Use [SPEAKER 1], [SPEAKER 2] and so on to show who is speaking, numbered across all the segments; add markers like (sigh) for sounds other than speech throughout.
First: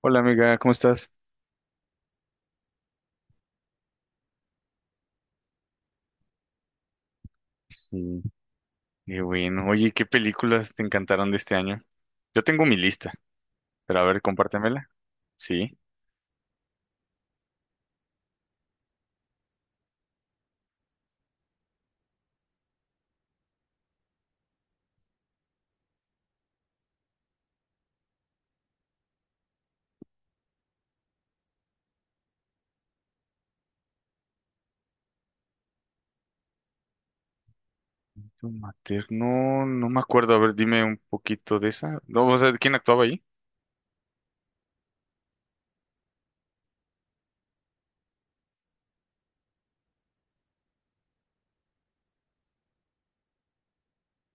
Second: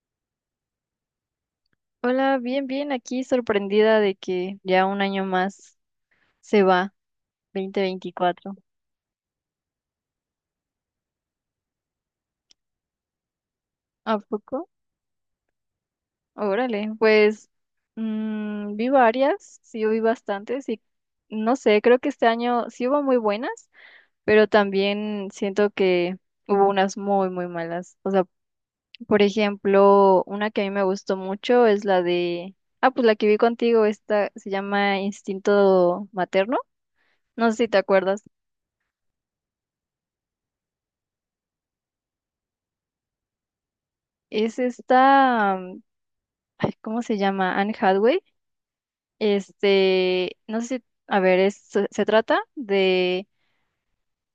[SPEAKER 1] Hola amiga, ¿cómo estás?
[SPEAKER 2] Hola, bien, bien, aquí sorprendida de que ya un año más se va, dos mil
[SPEAKER 1] Sí,
[SPEAKER 2] veinticuatro.
[SPEAKER 1] qué bueno. Oye, ¿qué películas te encantaron de este año? Yo tengo mi lista, pero a
[SPEAKER 2] ¿A
[SPEAKER 1] ver,
[SPEAKER 2] poco?
[SPEAKER 1] compártemela. Sí.
[SPEAKER 2] Órale, pues vi varias, sí vi bastantes y no sé, creo que este año sí hubo muy buenas, pero también siento que hubo unas muy, muy malas. O sea, por ejemplo, una que a mí me gustó mucho es la de, pues la que vi contigo. Esta se llama Instinto Materno, no sé si te acuerdas.
[SPEAKER 1] Tu Materno, no me acuerdo. A ver, dime un poquito de esa. No, o sea, ¿quién actuaba ahí?
[SPEAKER 2] Es esta, ay, ¿cómo se llama? Anne Hathaway. Este, no sé si, a ver, se trata de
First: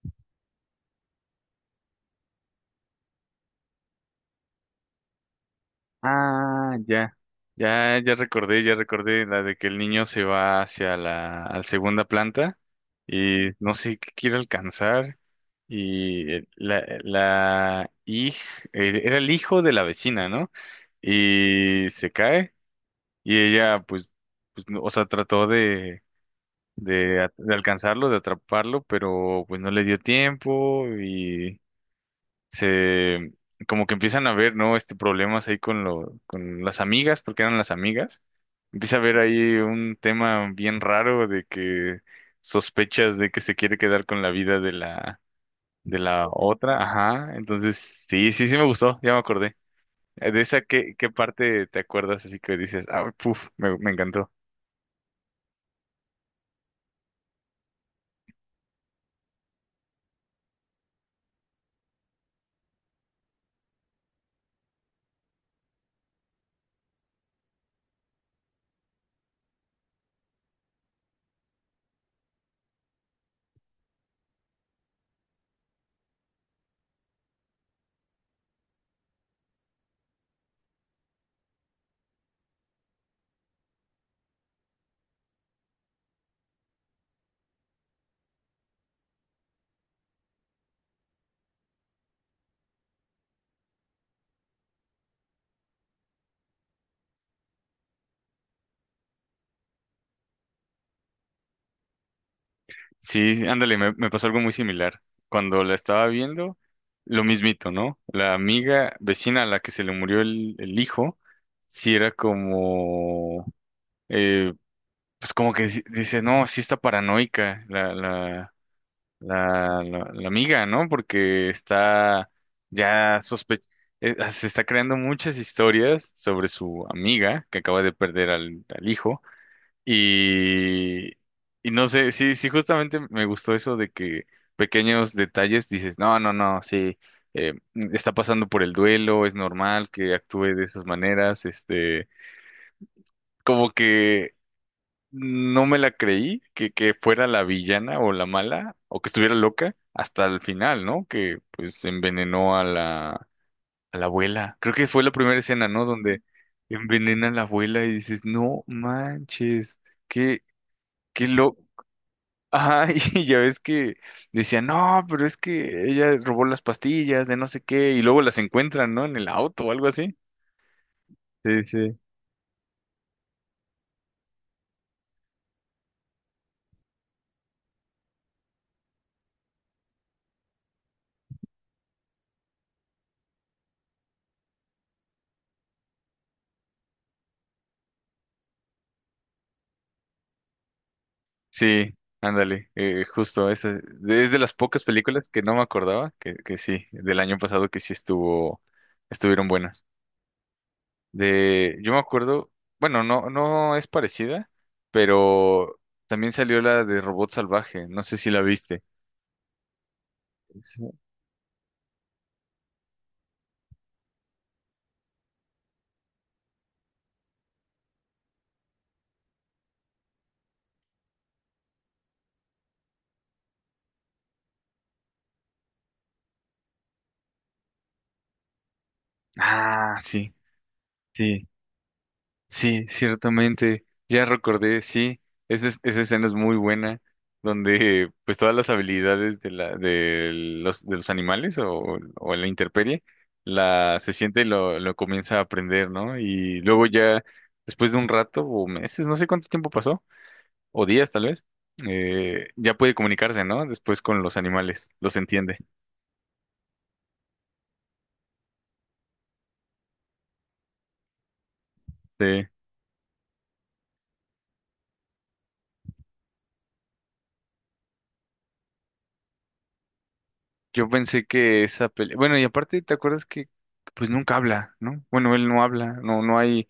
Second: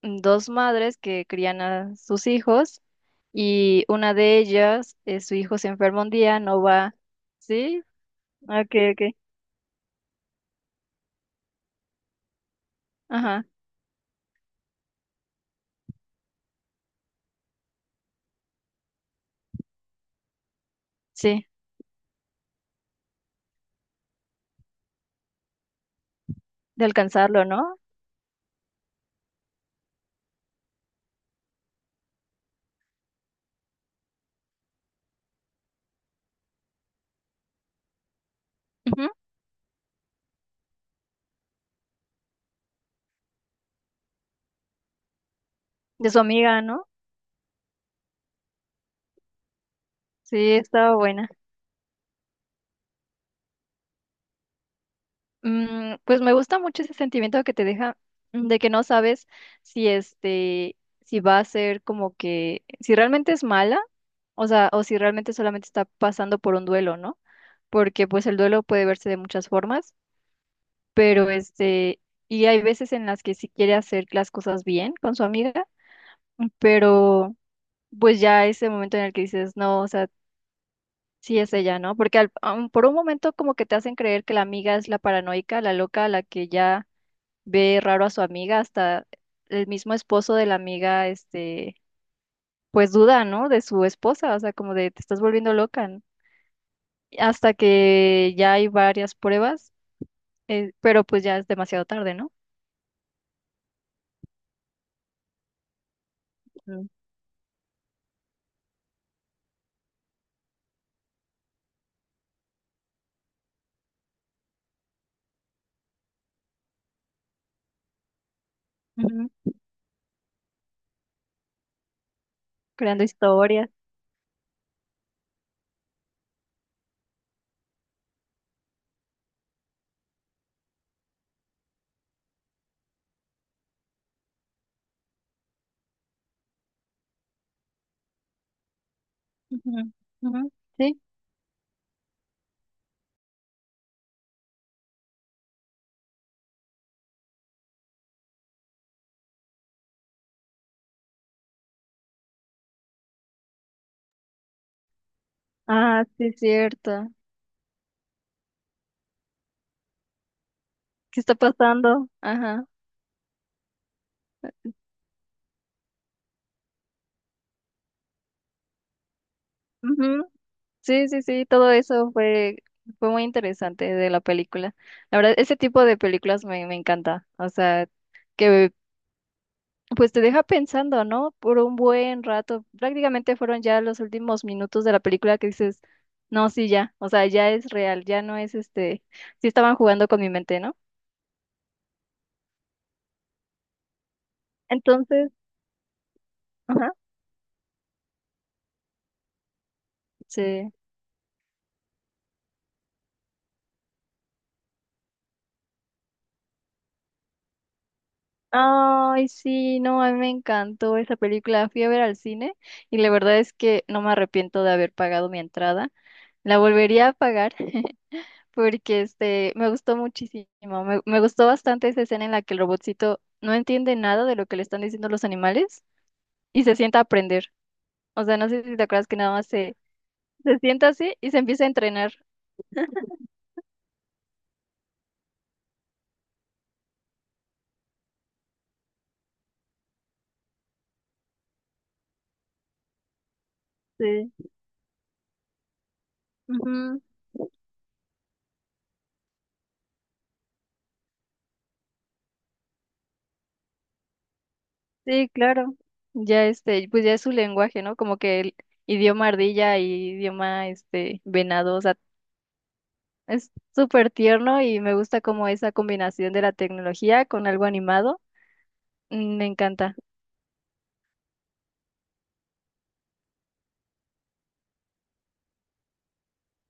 [SPEAKER 2] dos madres que crían a sus hijos y una de ellas, su hijo se enferma un día, no
[SPEAKER 1] Ah,
[SPEAKER 2] va,
[SPEAKER 1] ya.
[SPEAKER 2] ¿sí?
[SPEAKER 1] Ya, ya
[SPEAKER 2] Ah,
[SPEAKER 1] recordé, ya
[SPEAKER 2] ok, ok,
[SPEAKER 1] recordé la de que el niño se va a la segunda planta
[SPEAKER 2] ajá,
[SPEAKER 1] y no sé qué quiere alcanzar. La era el hijo de la vecina, ¿no?
[SPEAKER 2] sí,
[SPEAKER 1] Y se cae y ella pues, o sea, trató
[SPEAKER 2] de alcanzarlo,
[SPEAKER 1] de
[SPEAKER 2] ¿no?
[SPEAKER 1] alcanzarlo, de atraparlo, pero pues no le dio tiempo y se como que empiezan a ver, ¿no? Este problemas ahí con las amigas, porque eran las amigas. Empieza a
[SPEAKER 2] Ujú.
[SPEAKER 1] haber ahí un tema bien raro de que sospechas de que se quiere quedar con la vida de la de
[SPEAKER 2] De su
[SPEAKER 1] la
[SPEAKER 2] amiga,
[SPEAKER 1] otra,
[SPEAKER 2] ¿no?
[SPEAKER 1] ajá. Entonces, sí, sí, sí me gustó, ya me acordé. ¿De
[SPEAKER 2] Sí,
[SPEAKER 1] esa
[SPEAKER 2] estaba
[SPEAKER 1] qué
[SPEAKER 2] buena.
[SPEAKER 1] parte te acuerdas así que dices, ah, puf, me encantó?
[SPEAKER 2] Pues me gusta mucho ese sentimiento que te deja, de que no sabes si este, si va a ser como que, si realmente es mala, o sea, o si realmente solamente está pasando por un duelo, ¿no? Porque pues el duelo puede verse de muchas formas, pero este, y hay veces en las que sí quiere hacer las cosas bien con su amiga, pero pues ya ese momento en el que dices, no, o sea, sí es ella, ¿no? Porque aun por un momento como que te hacen creer que la amiga es la paranoica, la loca, la que ya ve raro a su amiga, hasta el mismo esposo de la amiga, este, pues duda, ¿no? De su esposa, o sea, como de te estás volviendo loca, ¿no? Hasta que ya hay varias pruebas, pero pues ya es demasiado tarde, ¿no?
[SPEAKER 1] Sí, ándale, me pasó algo muy similar. Cuando la estaba viendo,
[SPEAKER 2] Mm.
[SPEAKER 1] lo mismito, ¿no? La amiga vecina a la que se le murió el hijo, sí era como, eh, pues como que dice, no, sí está paranoica la, la,
[SPEAKER 2] Ujú.
[SPEAKER 1] la, la, la amiga, ¿no? Porque está
[SPEAKER 2] Creando
[SPEAKER 1] ya sospe...
[SPEAKER 2] historias.
[SPEAKER 1] se está creando muchas historias sobre su amiga que acaba de perder al hijo. Y, y no sé, sí, sí, justamente me gustó eso de que pequeños detalles dices, no, no, no, sí, eh, está pasando por el duelo, es
[SPEAKER 2] Ujú,
[SPEAKER 1] normal que
[SPEAKER 2] ujú.
[SPEAKER 1] actúe de esas
[SPEAKER 2] Sí.
[SPEAKER 1] maneras, este, como que no me la creí que fuera la villana o la mala o que estuviera loca hasta el final, ¿no? Que pues envenenó a la abuela. Creo que fue la primera escena, ¿no?
[SPEAKER 2] Ah,
[SPEAKER 1] Donde
[SPEAKER 2] sí, es cierto.
[SPEAKER 1] envenena a la abuela y dices, no manches, qué,
[SPEAKER 2] ¿Qué
[SPEAKER 1] qué
[SPEAKER 2] está
[SPEAKER 1] loco.
[SPEAKER 2] pasando? Ajá.
[SPEAKER 1] Ajá, (laughs) y ya ves que decían, no, pero es que ella robó las pastillas de no sé qué, y luego las encuentran, ¿no? En el auto o algo así.
[SPEAKER 2] Ujú. Sí, sí, sí,
[SPEAKER 1] Sí,
[SPEAKER 2] todo
[SPEAKER 1] sí.
[SPEAKER 2] eso fue muy interesante de la película. La verdad, ese tipo de películas me encanta. O sea, que pues te deja pensando, ¿no? Por un buen rato. Prácticamente fueron ya los últimos minutos de la película que dices, no, sí, ya, o sea, ya es real, ya no es este, sí estaban jugando con mi mente, ¿no?
[SPEAKER 1] Sí, ándale, justo, esa es de las pocas películas
[SPEAKER 2] Entonces,
[SPEAKER 1] que no me acordaba, que sí,
[SPEAKER 2] ajá,
[SPEAKER 1] del año pasado que sí estuvieron buenas.
[SPEAKER 2] sí.
[SPEAKER 1] Yo me acuerdo, bueno, no, no es parecida, pero también salió la de Robot Salvaje, no sé si la viste.
[SPEAKER 2] Ay, sí, no, a mí me
[SPEAKER 1] Sí.
[SPEAKER 2] encantó esa película. Fui a ver al cine y la verdad es que no me arrepiento de haber pagado mi entrada. La volvería a pagar (laughs) porque este me gustó muchísimo. Me gustó bastante esa escena en la que el robotcito no entiende nada de lo que le están diciendo los animales y se sienta a aprender. O sea, no sé si te acuerdas que nada más se,
[SPEAKER 1] Ah, sí.
[SPEAKER 2] se sienta así y se empieza a entrenar.
[SPEAKER 1] Sí, ciertamente, ya recordé, sí, esa escena es muy buena, donde pues todas las habilidades de los animales o la intemperie, la se
[SPEAKER 2] Sí.
[SPEAKER 1] siente y lo comienza a aprender, ¿no? Y luego
[SPEAKER 2] Ujú.
[SPEAKER 1] ya, después de un rato o meses, no sé cuánto tiempo pasó, o días tal vez, ya puede comunicarse, ¿no? Después con los animales, los
[SPEAKER 2] Sí,
[SPEAKER 1] entiende.
[SPEAKER 2] claro. Ya este, pues ya es su lenguaje, ¿no? Como que el idioma ardilla y idioma este venado, o sea,
[SPEAKER 1] Sí.
[SPEAKER 2] es súper tierno y me gusta como esa combinación de la tecnología con algo animado. Me encanta.
[SPEAKER 1] Yo pensé que esa pelea, bueno, y aparte, ¿te acuerdas que pues nunca habla? ¿No? Bueno, él no habla, no,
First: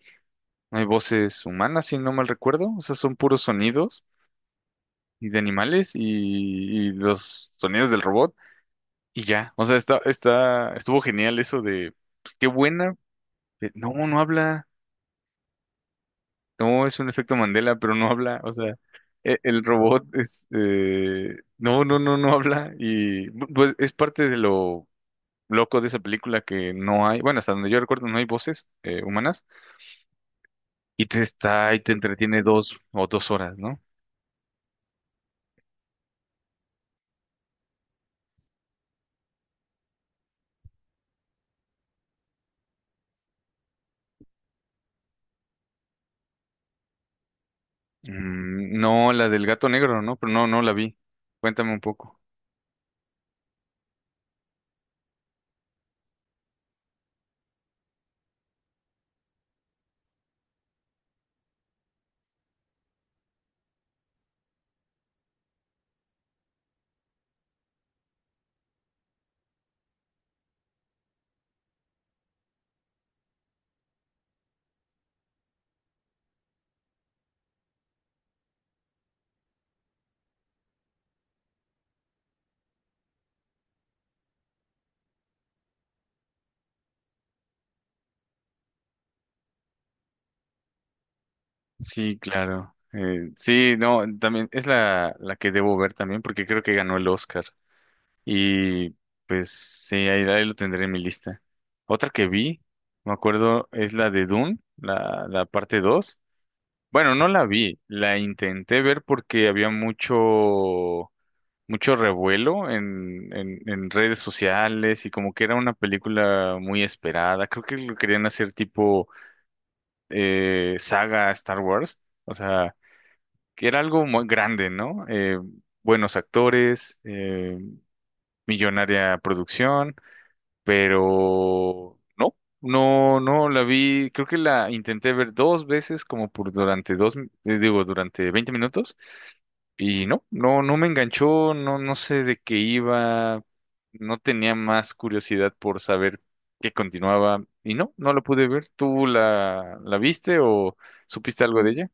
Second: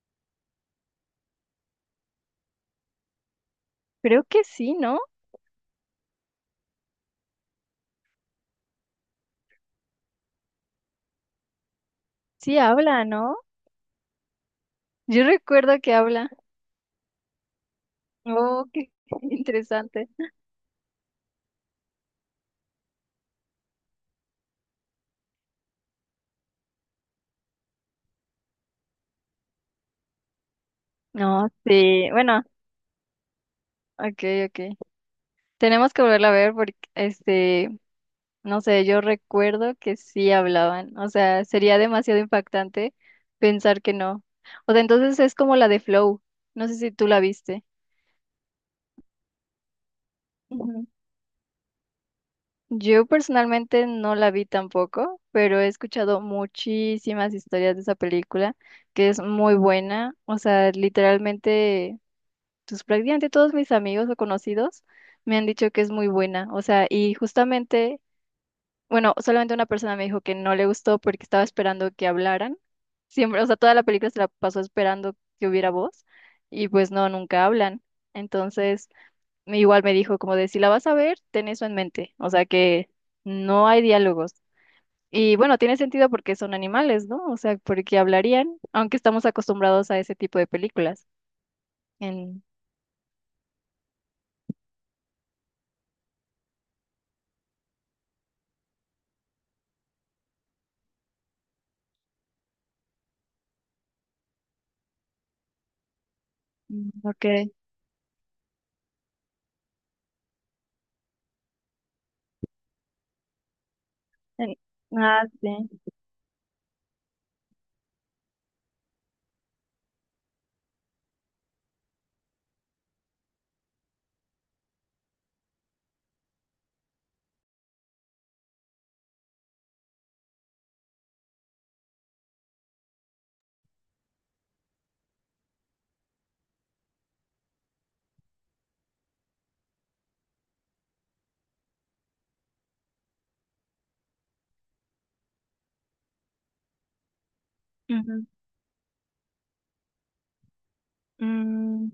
[SPEAKER 1] no hay voces humanas, si no mal recuerdo. O sea, son puros sonidos
[SPEAKER 2] Creo que sí, ¿no?
[SPEAKER 1] y de animales y los sonidos del robot y ya. O sea, estuvo genial eso de, pues qué
[SPEAKER 2] Sí
[SPEAKER 1] buena.
[SPEAKER 2] habla, ¿no?
[SPEAKER 1] No, no habla.
[SPEAKER 2] Yo recuerdo que habla.
[SPEAKER 1] No, es un efecto Mandela, pero no habla. O
[SPEAKER 2] Oh,
[SPEAKER 1] sea,
[SPEAKER 2] qué (laughs)
[SPEAKER 1] el robot
[SPEAKER 2] interesante.
[SPEAKER 1] es, no, no, no, no habla. Y pues es parte de lo loco de esa película que no hay, bueno, hasta donde yo recuerdo no hay voces humanas y te
[SPEAKER 2] No,
[SPEAKER 1] está y te
[SPEAKER 2] sí,
[SPEAKER 1] entretiene
[SPEAKER 2] bueno,
[SPEAKER 1] dos o dos horas, ¿no?
[SPEAKER 2] ok, ok. Tenemos que volverla a ver porque, este, no sé, yo recuerdo que sí hablaban. O sea, sería demasiado impactante pensar que no. O sea, entonces es como la de Flow. No sé si tú la viste.
[SPEAKER 1] No, la del gato negro, ¿no? Pero no, no la
[SPEAKER 2] Ujú.
[SPEAKER 1] vi. Cuéntame un poco.
[SPEAKER 2] Yo personalmente no la vi tampoco, pero he escuchado muchísimas historias de esa película, que es muy buena. O sea, literalmente, pues prácticamente todos mis amigos o conocidos me han dicho que es muy buena. O sea, y justamente, bueno, solamente una persona me dijo que no le gustó porque estaba esperando que hablaran. Siempre, o sea, toda la película se la pasó esperando que hubiera voz y pues no, nunca hablan. Entonces, igual me dijo como de, si la vas a ver, ten eso en mente. O sea, que no hay diálogos. Y bueno, tiene sentido porque son animales, ¿no? O sea, porque hablarían, aunque estamos acostumbrados a ese tipo de películas.
[SPEAKER 1] Sí,
[SPEAKER 2] En...
[SPEAKER 1] claro. Sí, no, también es la que debo ver también porque creo que ganó el Oscar. Y pues sí, ahí lo tendré en mi lista. Otra que vi, me acuerdo, es la de Dune, la parte 2.
[SPEAKER 2] Mm,
[SPEAKER 1] Bueno,
[SPEAKER 2] ok.
[SPEAKER 1] no la vi, la intenté ver porque había mucho, mucho revuelo en redes sociales y
[SPEAKER 2] Ah,
[SPEAKER 1] como que era
[SPEAKER 2] sí.
[SPEAKER 1] una película muy esperada. Creo que lo querían hacer tipo saga Star Wars, o sea, que era algo muy grande, ¿no? Buenos actores, millonaria producción, pero no, no, no la vi. Creo que la intenté ver dos veces como por durante 20 minutos. Y no, no, no me enganchó, no, no sé de qué iba, no tenía más curiosidad por saber qué continuaba. Y no, no la
[SPEAKER 2] Ujú.
[SPEAKER 1] pude ver. ¿Tú la viste o supiste algo de ella?
[SPEAKER 2] Mm.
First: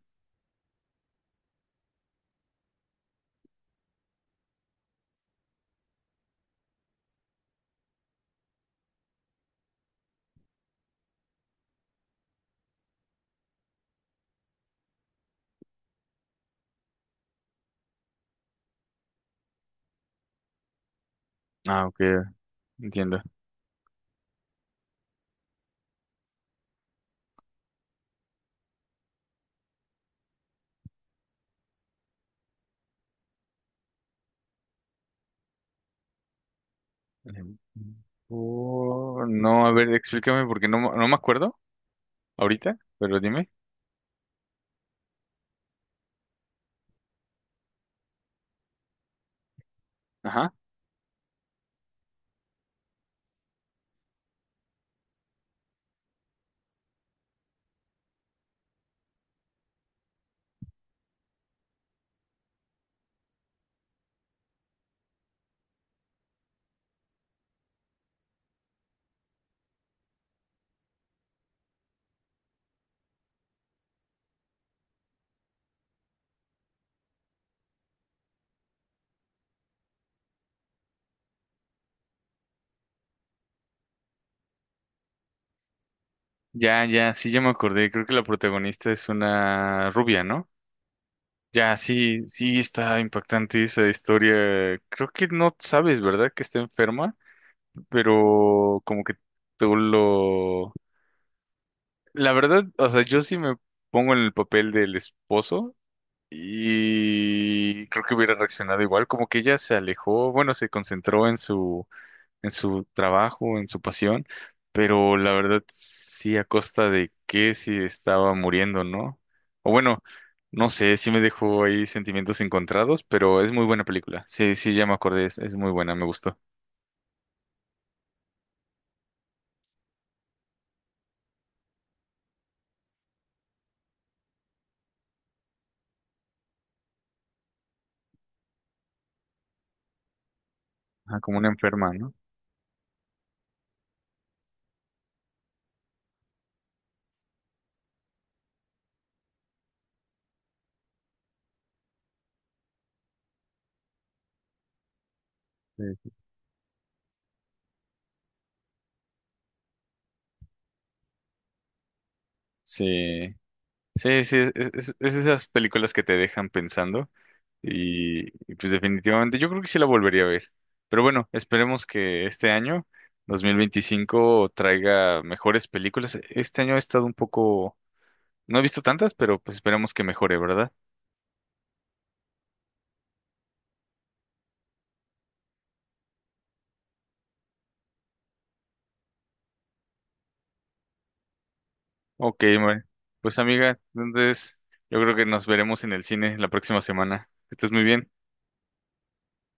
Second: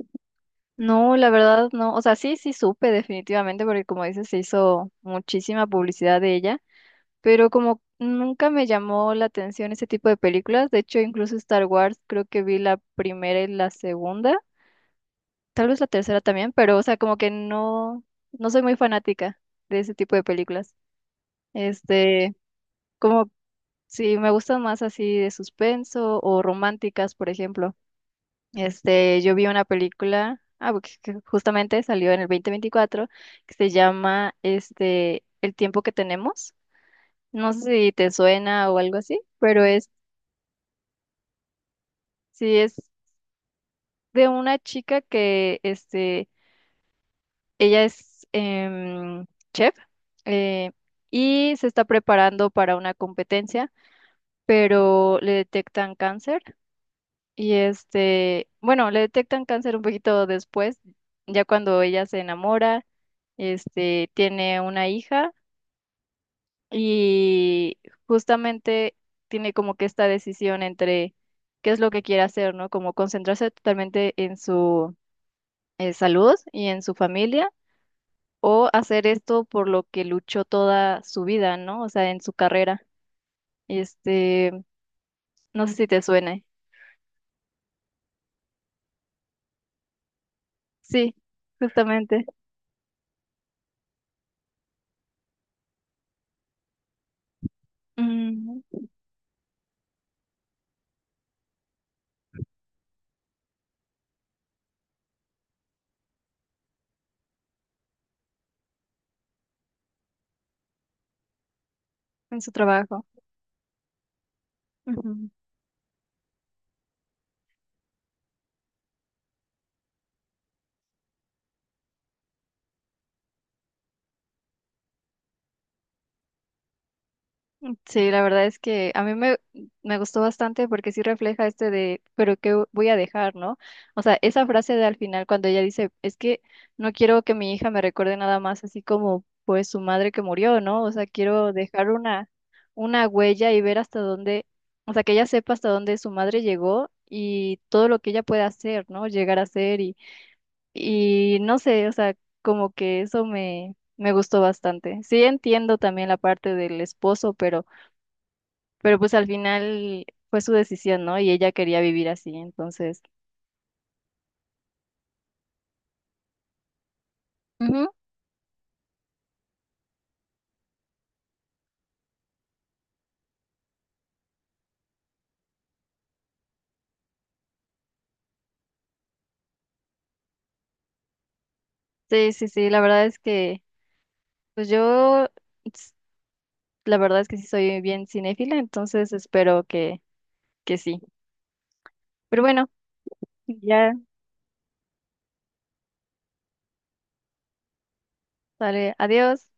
[SPEAKER 2] No, la verdad no. O sea, sí, sí supe definitivamente porque como dices, se hizo muchísima publicidad de ella, pero como nunca me llamó la atención ese tipo de películas, de hecho incluso Star Wars creo que vi la primera y la segunda, tal vez la tercera también, pero o sea, como que no, no soy muy fanática de ese tipo de películas.
[SPEAKER 1] Ah, ok,
[SPEAKER 2] Este,
[SPEAKER 1] entiendo.
[SPEAKER 2] como si me gustan más así de suspenso o románticas, por ejemplo. Este, yo vi una película, porque que justamente salió en el 2024, que se llama este, El tiempo que tenemos. No
[SPEAKER 1] Em,
[SPEAKER 2] sé si te suena o algo así,
[SPEAKER 1] oh,
[SPEAKER 2] pero
[SPEAKER 1] no, a
[SPEAKER 2] es,
[SPEAKER 1] ver, explícame porque no, no me acuerdo
[SPEAKER 2] sí, es
[SPEAKER 1] ahorita, pero dime.
[SPEAKER 2] de una chica que, este, ella es chef,
[SPEAKER 1] Ajá.
[SPEAKER 2] eh, y se está preparando para una competencia, pero le detectan cáncer. Y este, bueno, le detectan cáncer un poquito después, ya cuando ella se enamora, este, tiene una hija y justamente tiene como que esta decisión entre qué es lo que quiere hacer, ¿no? Como concentrarse totalmente en su salud y en su familia, o hacer esto por lo que luchó toda su vida, ¿no? O sea, en su carrera. Este, no sé si te suene.
[SPEAKER 1] Ya, ya, sí, ya me acordé. Creo que la protagonista es una rubia, ¿no?
[SPEAKER 2] Sí,
[SPEAKER 1] Ya, sí,
[SPEAKER 2] justamente.
[SPEAKER 1] sí está impactante esa historia. Creo que no sabes, ¿verdad? Que está enferma,
[SPEAKER 2] Ujú,
[SPEAKER 1] pero como que tú lo... La verdad, o sea, yo sí me pongo en el papel del esposo y creo que hubiera reaccionado igual, como que ella se alejó, bueno, se concentró
[SPEAKER 2] en
[SPEAKER 1] en
[SPEAKER 2] su
[SPEAKER 1] su
[SPEAKER 2] trabajo.
[SPEAKER 1] trabajo, en su pasión, pero
[SPEAKER 2] Ujú.
[SPEAKER 1] la verdad sí a costa de que si estaba muriendo, ¿no? O bueno, no sé, sí me dejó ahí sentimientos encontrados, pero es muy buena película. Sí, sí, ya me acordé, es muy buena, me gustó.
[SPEAKER 2] Sí, la verdad es que a mí me gustó bastante porque sí refleja este de, pero ¿qué voy a dejar, no? O sea, esa frase de al final cuando ella dice, es que no quiero que mi hija me recuerde nada más así como pues su madre que murió, ¿no? O sea,
[SPEAKER 1] Ah, como una
[SPEAKER 2] quiero dejar
[SPEAKER 1] enferma, ¿no?
[SPEAKER 2] una, huella y ver hasta dónde, o sea, que ella sepa hasta dónde su madre llegó y todo lo que ella pueda hacer, ¿no? Llegar a ser y no sé, o sea, como que eso me gustó bastante. Sí entiendo también
[SPEAKER 1] Sí,
[SPEAKER 2] la parte del esposo, pero pues al final fue su decisión, ¿no? Y ella quería vivir así, entonces.
[SPEAKER 1] sí, sí, sí, es esas películas que te dejan pensando.
[SPEAKER 2] Ujú.
[SPEAKER 1] Pues definitivamente yo creo que sí la volvería a ver. Pero bueno, esperemos que este año, 2025 traiga mejores películas. Este año he estado un poco, no he visto tantas, pero pues esperemos que mejore, ¿verdad?
[SPEAKER 2] Sí, sí, sí, la verdad es que, pues yo, s- la verdad es que sí soy bien cinéfila, entonces espero que, sí.
[SPEAKER 1] Ok,
[SPEAKER 2] Pero bueno,
[SPEAKER 1] bueno. Pues amiga,
[SPEAKER 2] ya,
[SPEAKER 1] entonces yo creo que nos veremos en el cine la próxima semana. Que estés muy bien.
[SPEAKER 2] sale, adiós.